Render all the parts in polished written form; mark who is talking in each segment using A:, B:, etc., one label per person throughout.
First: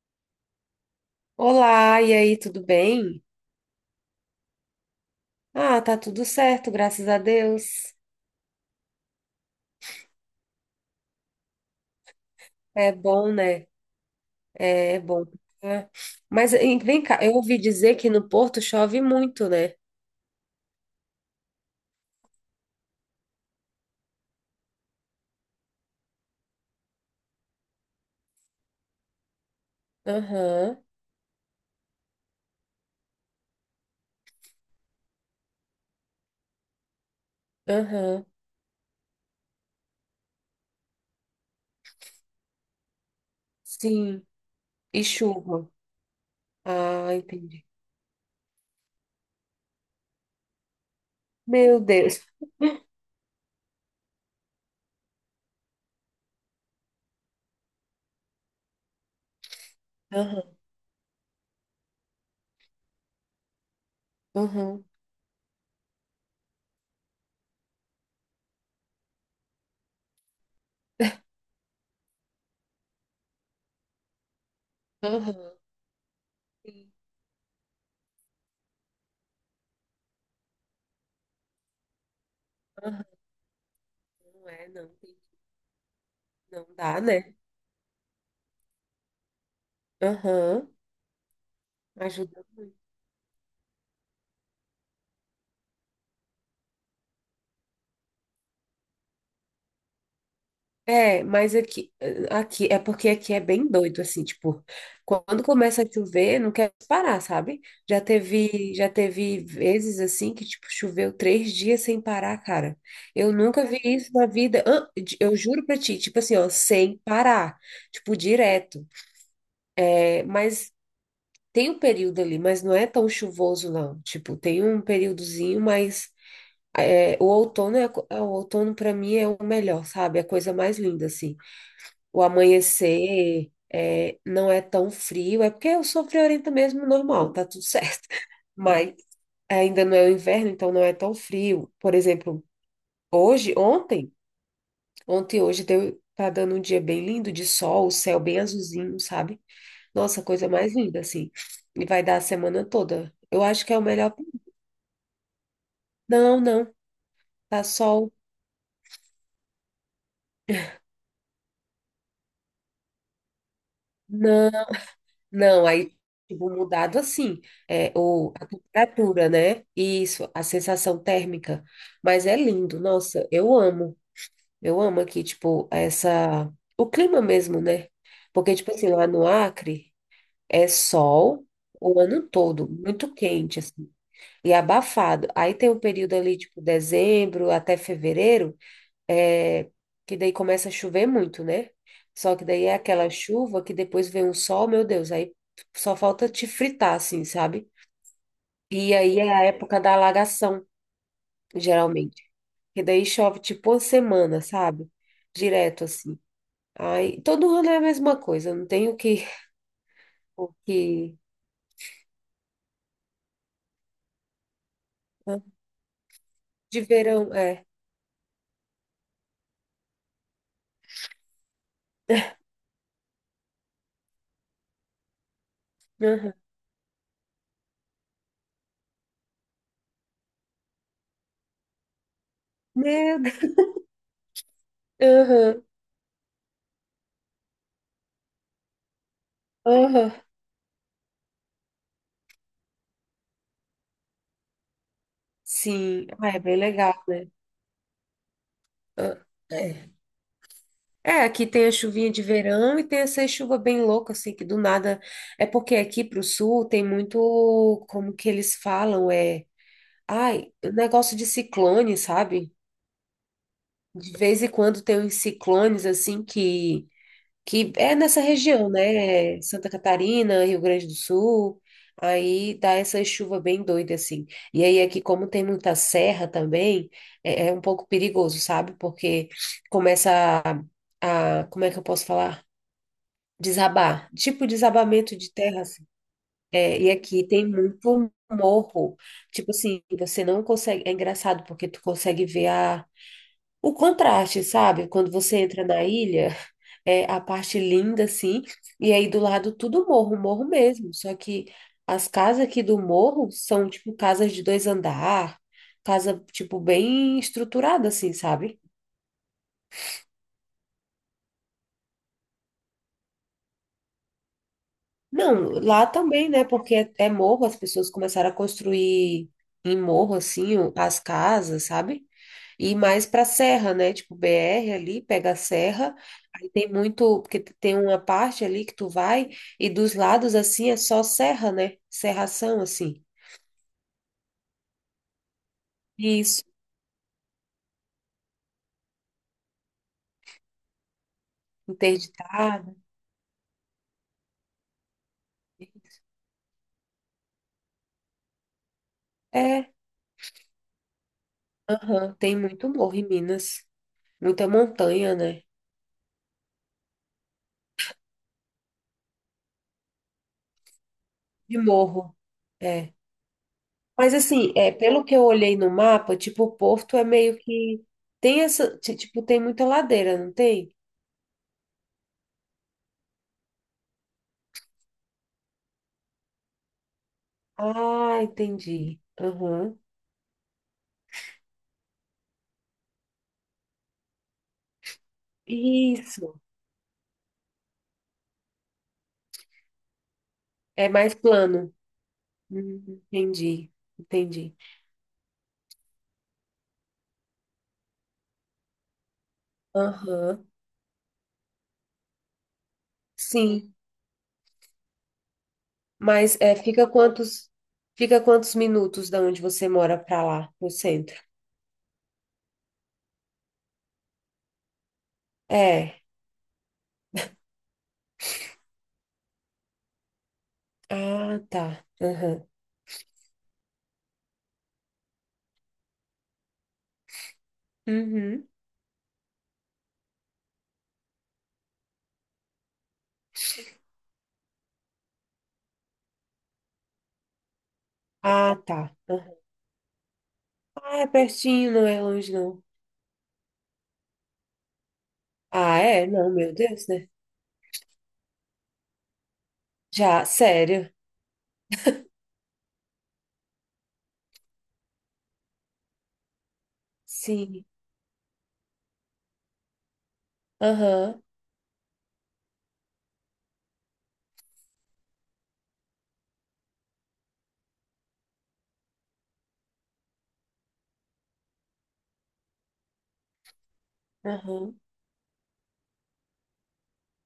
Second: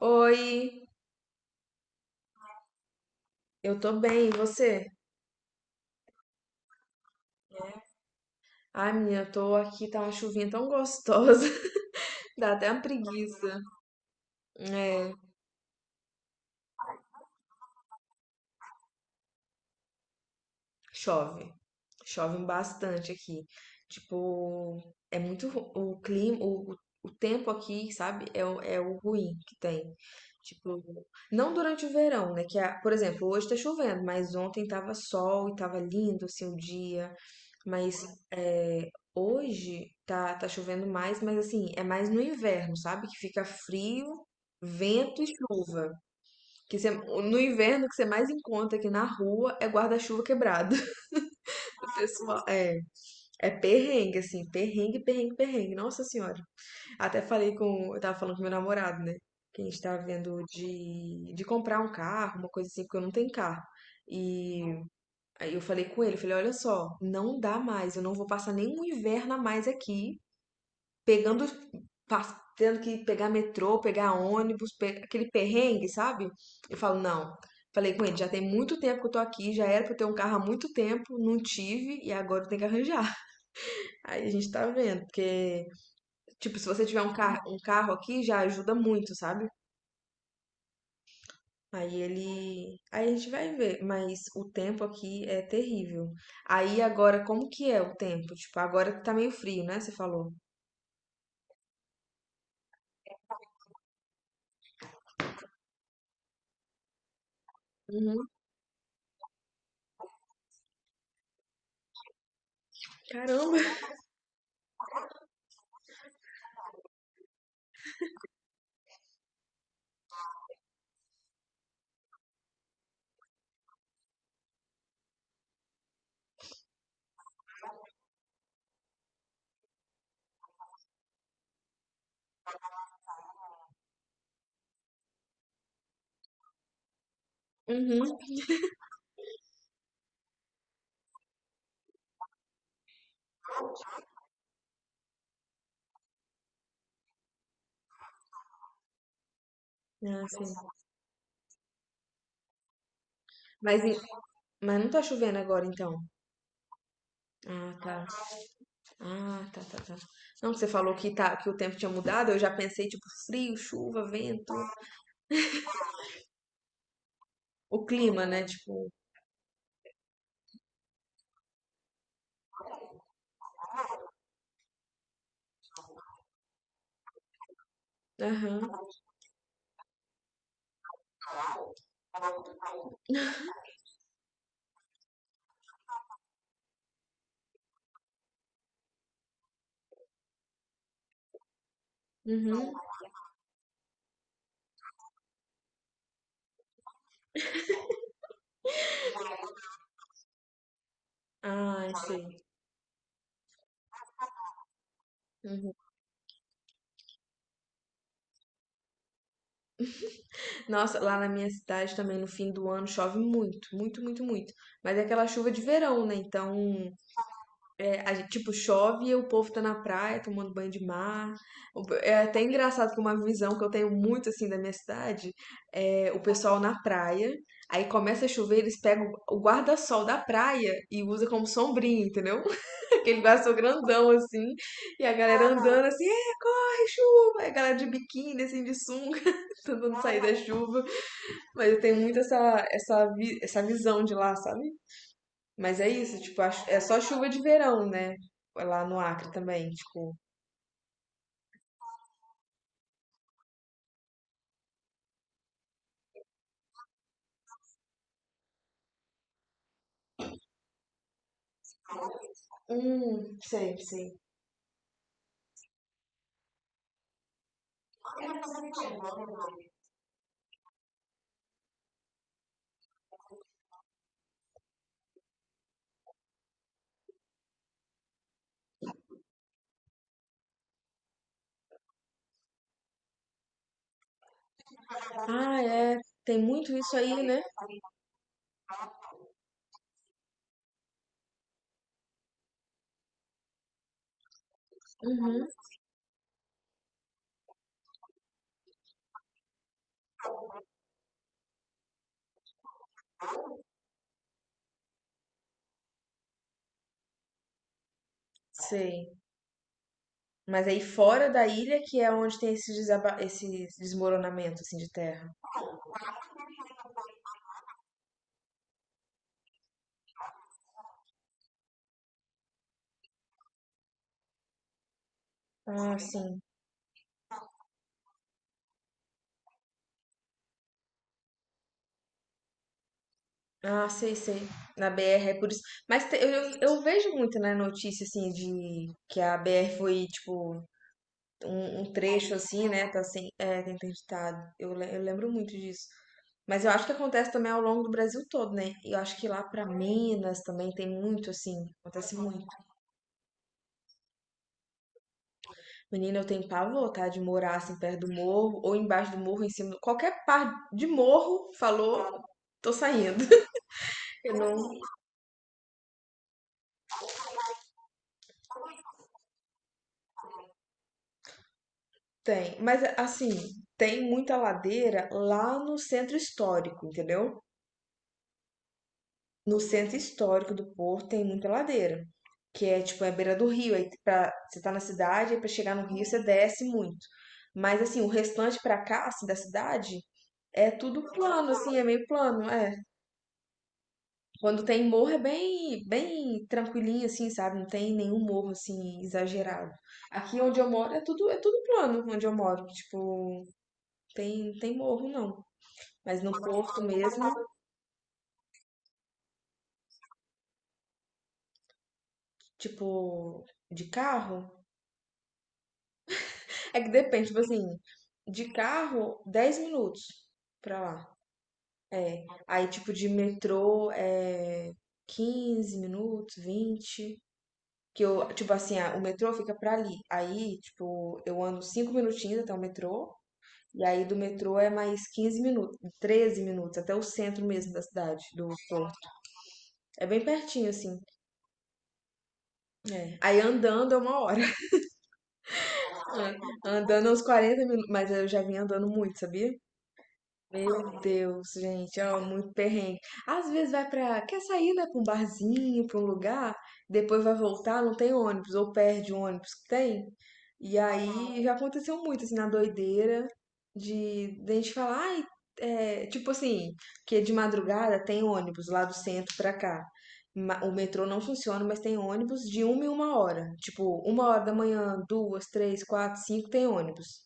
A: Oi,
B: Olá, e aí, tudo bem?
A: eu tô bem, e você?
B: Ah, tá tudo certo, graças a Deus.
A: Ai, menina, eu tô aqui, tá uma chuvinha tão gostosa, dá até uma
B: É bom,
A: preguiça.
B: né? É, é
A: É,
B: bom. É. Mas hein, vem cá, eu ouvi dizer que no Porto chove muito, né?
A: chove, chove bastante aqui. Tipo, o clima, o tempo aqui, sabe? É, é o ruim que tem.
B: Aham,
A: Tipo, não durante o verão, né? Que, por exemplo, hoje tá chovendo, mas ontem tava sol e tava lindo, assim, o dia. Mas
B: aham,
A: é, hoje tá chovendo mais, mas assim, é mais no inverno, sabe? Que fica
B: sim.
A: frio,
B: E
A: vento e
B: chuva.
A: chuva.
B: Ah,
A: No
B: entendi.
A: inverno, o que você mais encontra aqui na rua é guarda-chuva quebrado.
B: Meu
A: O
B: Deus.
A: pessoal, é perrengue, assim, perrengue, perrengue, perrengue. Nossa Senhora. Eu tava falando com meu namorado, né? Que a gente tava vendo
B: Aham,
A: de comprar um carro, uma coisa assim, porque eu não tenho carro. E
B: aham,
A: aí eu falei com ele, falei, olha só, não dá mais, eu não vou passar nenhum inverno a mais aqui, pegando, tendo que pegar metrô, pegar ônibus, aquele
B: aham.
A: perrengue, sabe? Eu
B: Sim,
A: falo, não. Falei com ele, já tem muito tempo que eu tô aqui, já era pra eu ter um carro há muito tempo, não tive, e agora eu tenho que
B: aham.
A: arranjar. Aí a
B: Não
A: gente tá
B: é, não.
A: vendo, porque, tipo, se
B: Não
A: você
B: dá,
A: tiver um,
B: né?
A: car um carro aqui, já ajuda muito, sabe?
B: Aham.
A: Aí
B: Ajuda.
A: ele. Aí a gente vai ver, mas o tempo aqui é terrível. Aí agora, como que é o tempo? Tipo, agora que tá meio frio, né? Você falou.
B: É, mas aqui, aqui é porque aqui é bem doido, assim, tipo, quando começa a chover, não quer parar, sabe? Já
A: Uhum.
B: teve, já teve vezes assim que, tipo, choveu três dias sem parar, cara. Eu
A: Caramba.
B: nunca vi isso na vida. Ah, eu juro pra ti, tipo assim, ó, sem parar, tipo, direto. É, mas tem um período ali, mas não é tão chuvoso, não. Tipo, tem um períodozinho, mas é, o outono é, é, o outono para mim é o melhor, sabe? É a coisa mais linda, assim o amanhecer é, não é tão frio, é porque eu sou friorenta mesmo, normal, tá tudo certo.
A: Uhum.
B: Mas ainda não é o inverno, então não é tão frio. Por exemplo, hoje, ontem, ontem e hoje deu, tá dando um dia bem lindo de sol, o céu bem azulzinho, sabe? Nossa,
A: Ah, sim.
B: coisa mais linda, assim. E vai dar a semana toda. Eu acho que é
A: Mas,
B: o melhor.
A: mas não tá chovendo agora, então.
B: Não, não, tá
A: Ah, tá.
B: sol.
A: Ah, tá, tá, tá. Não, você falou que, tá, que o tempo tinha mudado, eu já pensei, tipo, frio, chuva,
B: Não.
A: vento.
B: Não, aí, tipo, mudado assim,
A: O
B: é,
A: clima,
B: o,
A: né?
B: a
A: Tipo.
B: temperatura, né? Isso, a sensação térmica. Mas é lindo, nossa, eu amo. Eu amo aqui, tipo, essa... O clima mesmo, né? Porque,
A: Aham.
B: tipo assim, lá no Acre é sol o ano todo, muito quente, assim, e abafado. Aí tem o período ali, tipo, dezembro até fevereiro, é, que daí começa a chover muito, né? Só que daí
A: Uhum.
B: é aquela chuva que depois vem um sol, meu Deus, aí só falta te fritar, assim, sabe? E aí é a época da alagação,
A: Ah,
B: geralmente.
A: sei.
B: E daí chove tipo uma semana, sabe?
A: Uhum.
B: Direto, assim. Aí, todo ano é a mesma coisa, não tem o
A: Nossa,
B: que...
A: lá na minha cidade também no fim do ano chove muito, muito, muito, muito. Mas é aquela chuva de verão, né? Então,
B: De verão, é.
A: é, a gente, tipo, chove e o povo tá na praia tomando banho de mar. É até engraçado que uma visão que eu tenho muito, assim, da minha cidade é o
B: Aham.
A: pessoal na praia. Aí começa a chover, eles pegam o guarda-sol da praia e usa como sombrinha, entendeu?
B: Meu
A: Aquele guarda-sol
B: Deus.
A: grandão, assim. E a galera
B: Aham,
A: andando assim, ai, chuva! Aí a galera de biquíni, assim, de sunga, tentando
B: aham.
A: sair da chuva. Mas eu tenho muito essa visão de lá, sabe? Mas é
B: Sim,
A: isso,
B: ah, é
A: tipo,
B: bem
A: é só
B: legal,
A: chuva
B: né?
A: de verão, né? Lá no
B: Ah,
A: Acre também,
B: é.
A: tipo.
B: É, aqui tem a chuvinha de verão e tem essa chuva bem louca, assim, que do nada. É porque aqui pro sul tem muito, como que eles falam, é. Ai, o negócio de ciclone, sabe?
A: Sei,
B: De
A: sei.
B: vez em quando tem uns ciclones, assim, que. Que é nessa região, né? Santa Catarina, Rio Grande do Sul. Aí dá essa chuva bem doida, assim. E aí aqui, como tem muita serra também, é, é um pouco perigoso, sabe? Porque começa Como é que eu posso falar? Desabar, tipo desabamento de
A: Ah,
B: terra, assim.
A: é. Tem muito
B: É, e
A: isso aí,
B: aqui
A: né?
B: tem muito morro. Tipo assim, você não consegue. É engraçado porque tu consegue ver a, o contraste, sabe? Quando você
A: Uhum,
B: entra na ilha, é a parte linda, assim, e aí do lado tudo morro, morro mesmo. Só que as casas aqui do morro são tipo casas de dois andar, casa, tipo, bem estruturada, assim, sabe?
A: sei. Mas aí fora da ilha que é onde tem esse desmoronamento, assim, de terra.
B: Não, lá também, né? Porque é, é morro, as pessoas começaram a construir em morro, assim, as casas, sabe? E mais pra serra, né? Tipo, BR ali, pega a serra,
A: Ah, sim.
B: aí tem muito, porque tem uma parte ali que tu vai, e dos lados, assim, é só serra, né? Serração, assim.
A: Ah, sei, sei. Na BR é por isso. Mas te- eu,
B: Isso,
A: eu vejo muito, né, notícia, assim, de que a BR foi, tipo, um trecho assim,
B: interditada.
A: né? Tá assim, é, tá interditado. Eu lembro muito disso. Mas eu acho que acontece também ao longo do Brasil todo, né? E eu acho que lá pra
B: É,
A: Minas também tem muito, assim,
B: aham,
A: acontece
B: tem
A: muito.
B: muito morro em Minas. Muita montanha, né?
A: Menina, eu tenho pavor, tá? De morar assim perto do morro, ou embaixo do morro, em cima. Qualquer parte de morro
B: De morro.
A: falou, tô
B: É.
A: saindo.
B: Mas
A: Eu
B: assim,
A: não
B: é, pelo que eu olhei no mapa, tipo, o Porto é meio que tem essa, tipo, tem muita ladeira, não tem?
A: tenho. Mas assim, tem muita ladeira lá no centro histórico, entendeu?
B: Ah, entendi.
A: No
B: Aham.
A: centro histórico do Porto tem muita ladeira, que é tipo, é a beira do rio. Aí pra, você tá na cidade, aí pra chegar no rio você
B: Isso.
A: desce muito. Mas assim, o restante pra cá, assim, da cidade, é
B: É
A: tudo
B: mais
A: plano,
B: plano.
A: assim, é meio plano, é.
B: Entendi, entendi.
A: Quando tem morro é bem, bem tranquilinho, assim, sabe? Não tem nenhum morro, assim, exagerado. Aqui
B: Aham.
A: onde eu moro é tudo plano, onde eu moro. Tipo,
B: Sim,
A: tem morro, não. Mas no
B: mas é,
A: Porto mesmo,
B: fica quantos minutos da onde você mora para lá, no centro?
A: tipo, de carro,
B: É.
A: é que depende, tipo assim, de carro, 10 minutos pra lá.
B: Ah, tá.
A: É.
B: Aham.
A: Aí, tipo, de metrô é 15 minutos, 20. Que eu,
B: Uhum.
A: tipo assim, ah, o metrô fica pra ali. Aí, tipo, eu ando 5 minutinhos até o metrô. E aí do metrô é mais 15 minutos, 13 minutos, até o centro mesmo da cidade, do
B: Ah,
A: ponto.
B: tá. Aham.
A: É bem pertinho,
B: Ah,
A: assim.
B: é pertinho, não é longe, não.
A: É. Aí andando é uma hora.
B: Ah, é? Não, meu Deus,
A: Andando
B: né?
A: é uns 40 minutos, mas eu já vim andando muito, sabia?
B: Já, sério.
A: Meu Deus, gente, ó, muito perrengue. Às vezes vai pra. Quer sair, né, pra um barzinho, pra um lugar, depois vai
B: Sim.
A: voltar, não tem ônibus, ou perde o ônibus que tem. E
B: Aham.
A: aí já aconteceu muito, assim, na doideira, de a gente falar, ai, é, tipo assim, que de madrugada tem ônibus lá do centro pra cá. O metrô não funciona, mas tem ônibus de uma em uma hora. Tipo, uma hora da
B: Aham.
A: manhã, duas, três, quatro, cinco, tem ônibus.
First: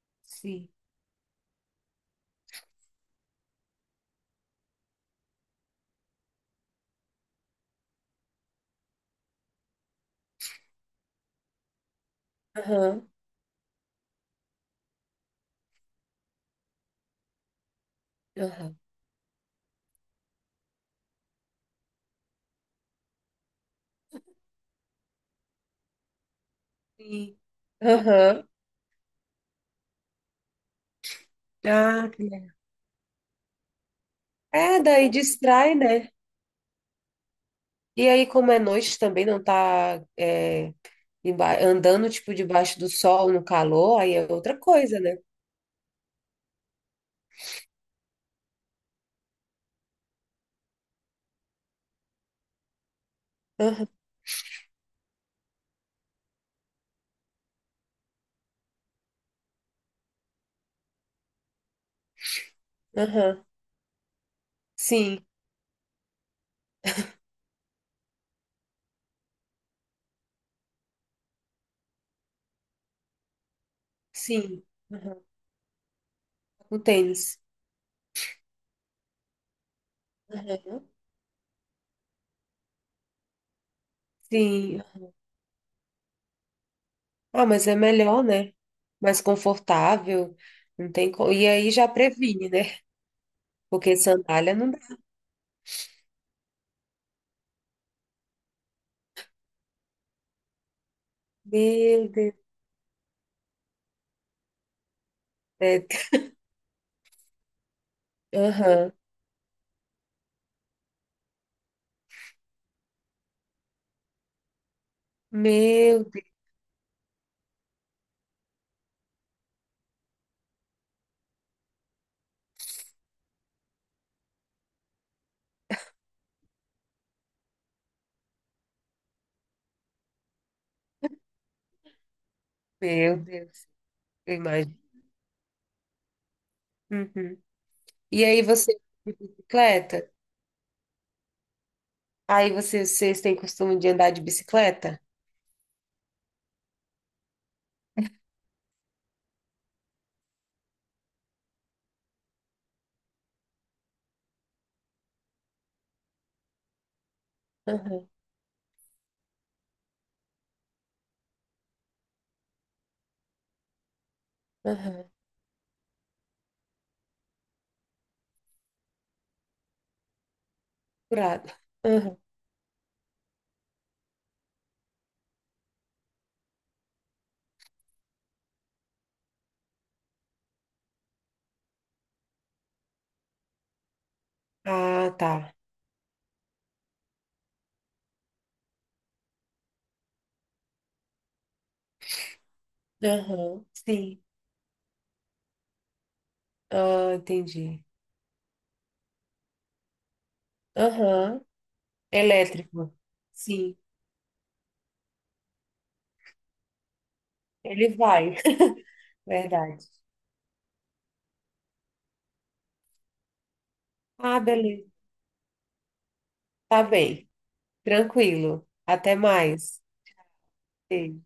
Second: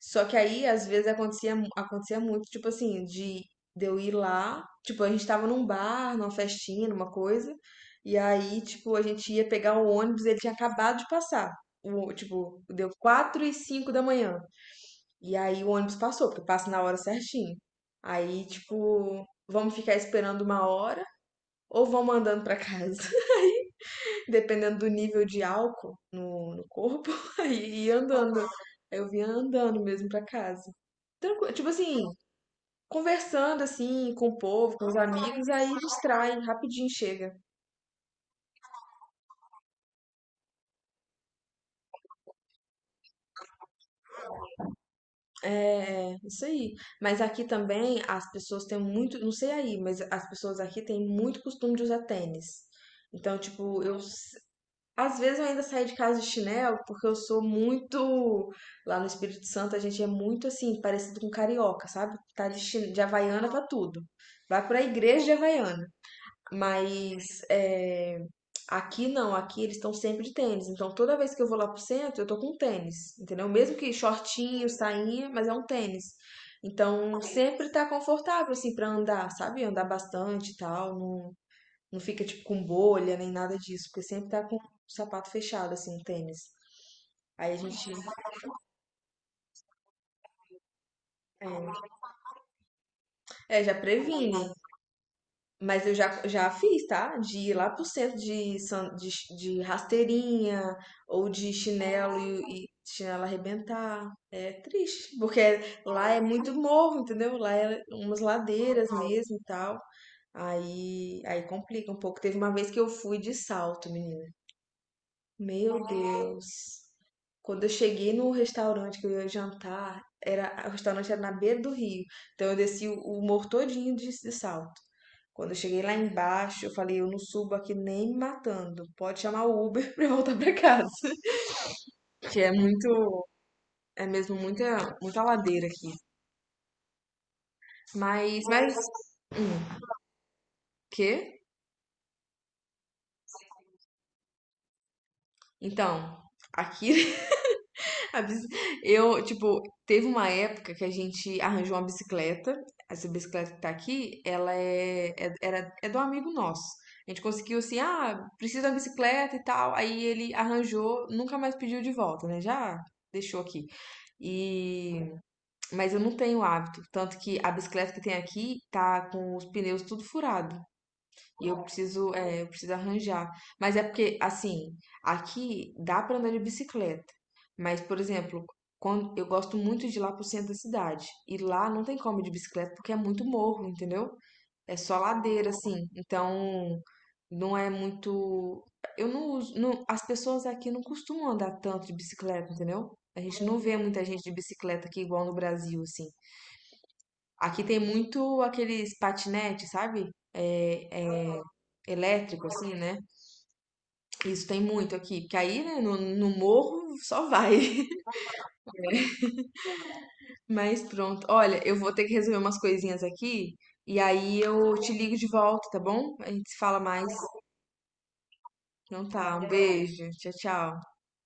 A: Só que aí,
B: Sim.
A: às vezes, acontecia muito, tipo assim, de eu ir lá, tipo, a gente tava num bar, numa festinha, numa coisa, e aí, tipo, a gente ia pegar o ônibus, ele tinha acabado de passar. Tipo, deu
B: Aham.
A: 4:05 da manhã. E aí o ônibus passou, porque passa na hora certinho. Aí,
B: Aham.
A: tipo, vamos ficar esperando uma hora ou vamos andando pra casa? Dependendo do nível de álcool no corpo,
B: Sim.
A: e ia andando.
B: Aham.
A: Aí eu vinha andando mesmo pra casa. Tranquilo, tipo assim,
B: Ah, que legal.
A: conversando assim com o povo,
B: É,
A: com os
B: daí
A: amigos, aí
B: distrai, né?
A: distrai, rapidinho chega.
B: E aí, como é noite também, não tá é, andando, tipo, debaixo do sol, no calor, aí é outra coisa, né?
A: É isso aí. Mas aqui também as pessoas têm muito, não sei aí, mas as pessoas aqui têm muito costume de usar tênis. Então, tipo,
B: Aham,
A: eu. Às vezes eu ainda saio de casa de chinelo, porque eu sou muito. Lá no Espírito Santo a gente é muito assim, parecido com carioca, sabe? Tá de
B: aham.
A: Havaiana pra tudo. Vai pra
B: Sim,
A: igreja de Havaiana. Mas é, aqui não, aqui eles estão sempre de tênis. Então toda vez que eu vou lá pro centro, eu tô com tênis, entendeu? Mesmo que
B: sim.
A: shortinho,
B: Aham.
A: sainha, mas é um tênis.
B: O
A: Então
B: tênis.
A: sempre tá confortável, assim, pra andar, sabe? Andar bastante e
B: Aham.
A: tal. Não, não fica, tipo, com bolha nem nada disso, porque sempre tá com o
B: Sim.
A: sapato fechado, assim, o tênis.
B: Ah,
A: Aí a
B: mas é
A: gente.
B: melhor, né? Mais confortável. Não tem co... E aí já previne, né?
A: É, já
B: Porque
A: previne.
B: sandália não.
A: Mas eu já fiz, tá? De ir lá pro centro de rasteirinha ou de
B: Meu
A: chinelo
B: Deus.
A: e chinelo arrebentar. É triste, porque
B: É,
A: lá é muito morro, entendeu? Lá é umas ladeiras
B: aham.
A: mesmo e tal. Aí complica um pouco. Teve uma vez que eu fui de salto, menina. Meu
B: Meu Deus,
A: Deus. Quando eu cheguei no restaurante que eu ia jantar, o restaurante era na beira do rio. Então eu desci o morro todinho de salto. Quando eu cheguei lá embaixo, eu falei, eu não subo aqui nem me matando. Pode chamar o Uber pra eu voltar pra casa. Que é muito,
B: meu Deus.
A: é mesmo
B: Eu
A: muita,
B: imagino.
A: muita ladeira aqui.
B: Uhum. E aí
A: Mas,
B: você
A: mas,
B: de
A: hum,
B: bicicleta?
A: quê?
B: Aí vocês têm costume de andar de bicicleta?
A: Então, aqui. A bici- Eu, tipo, teve uma época que a gente arranjou uma bicicleta. Essa bicicleta que tá aqui, ela é do amigo nosso. A gente conseguiu assim,
B: Aham,
A: ah, precisa de uma bicicleta e tal. Aí ele arranjou, nunca mais pediu de volta, né? Já deixou aqui. E,
B: aham.
A: mas eu não tenho hábito. Tanto que a bicicleta que tem aqui tá com os pneus tudo furado. E
B: Curado.
A: eu preciso,
B: Aham.
A: é, eu preciso arranjar. Mas é porque, assim, aqui dá pra andar de bicicleta. Mas, por exemplo, quando eu gosto muito de ir lá pro centro da cidade. E lá não tem como ir de bicicleta porque é muito morro, entendeu? É só
B: Ah,
A: ladeira,
B: tá.
A: assim. Então, não é muito. Eu não uso. As pessoas aqui não costumam andar tanto de bicicleta, entendeu? A gente não
B: Aham.
A: vê muita gente
B: Sim.
A: de bicicleta aqui igual no Brasil, assim.
B: Ah,
A: Aqui tem
B: entendi.
A: muito aqueles patinetes, sabe? É
B: Aham.
A: elétrico, assim,
B: Elétrico.
A: né?
B: Sim.
A: Isso tem muito aqui. Porque aí, né, no morro só vai.
B: Ele vai. Verdade.
A: Mas pronto. Olha, eu vou ter que resolver umas coisinhas aqui. E aí
B: Ah,
A: eu
B: beleza.
A: te ligo de volta, tá bom? A gente se fala
B: Tá
A: mais.
B: bem. Tranquilo.
A: Então
B: Até
A: tá, um
B: mais.
A: beijo. Tchau, tchau.
B: Beijo.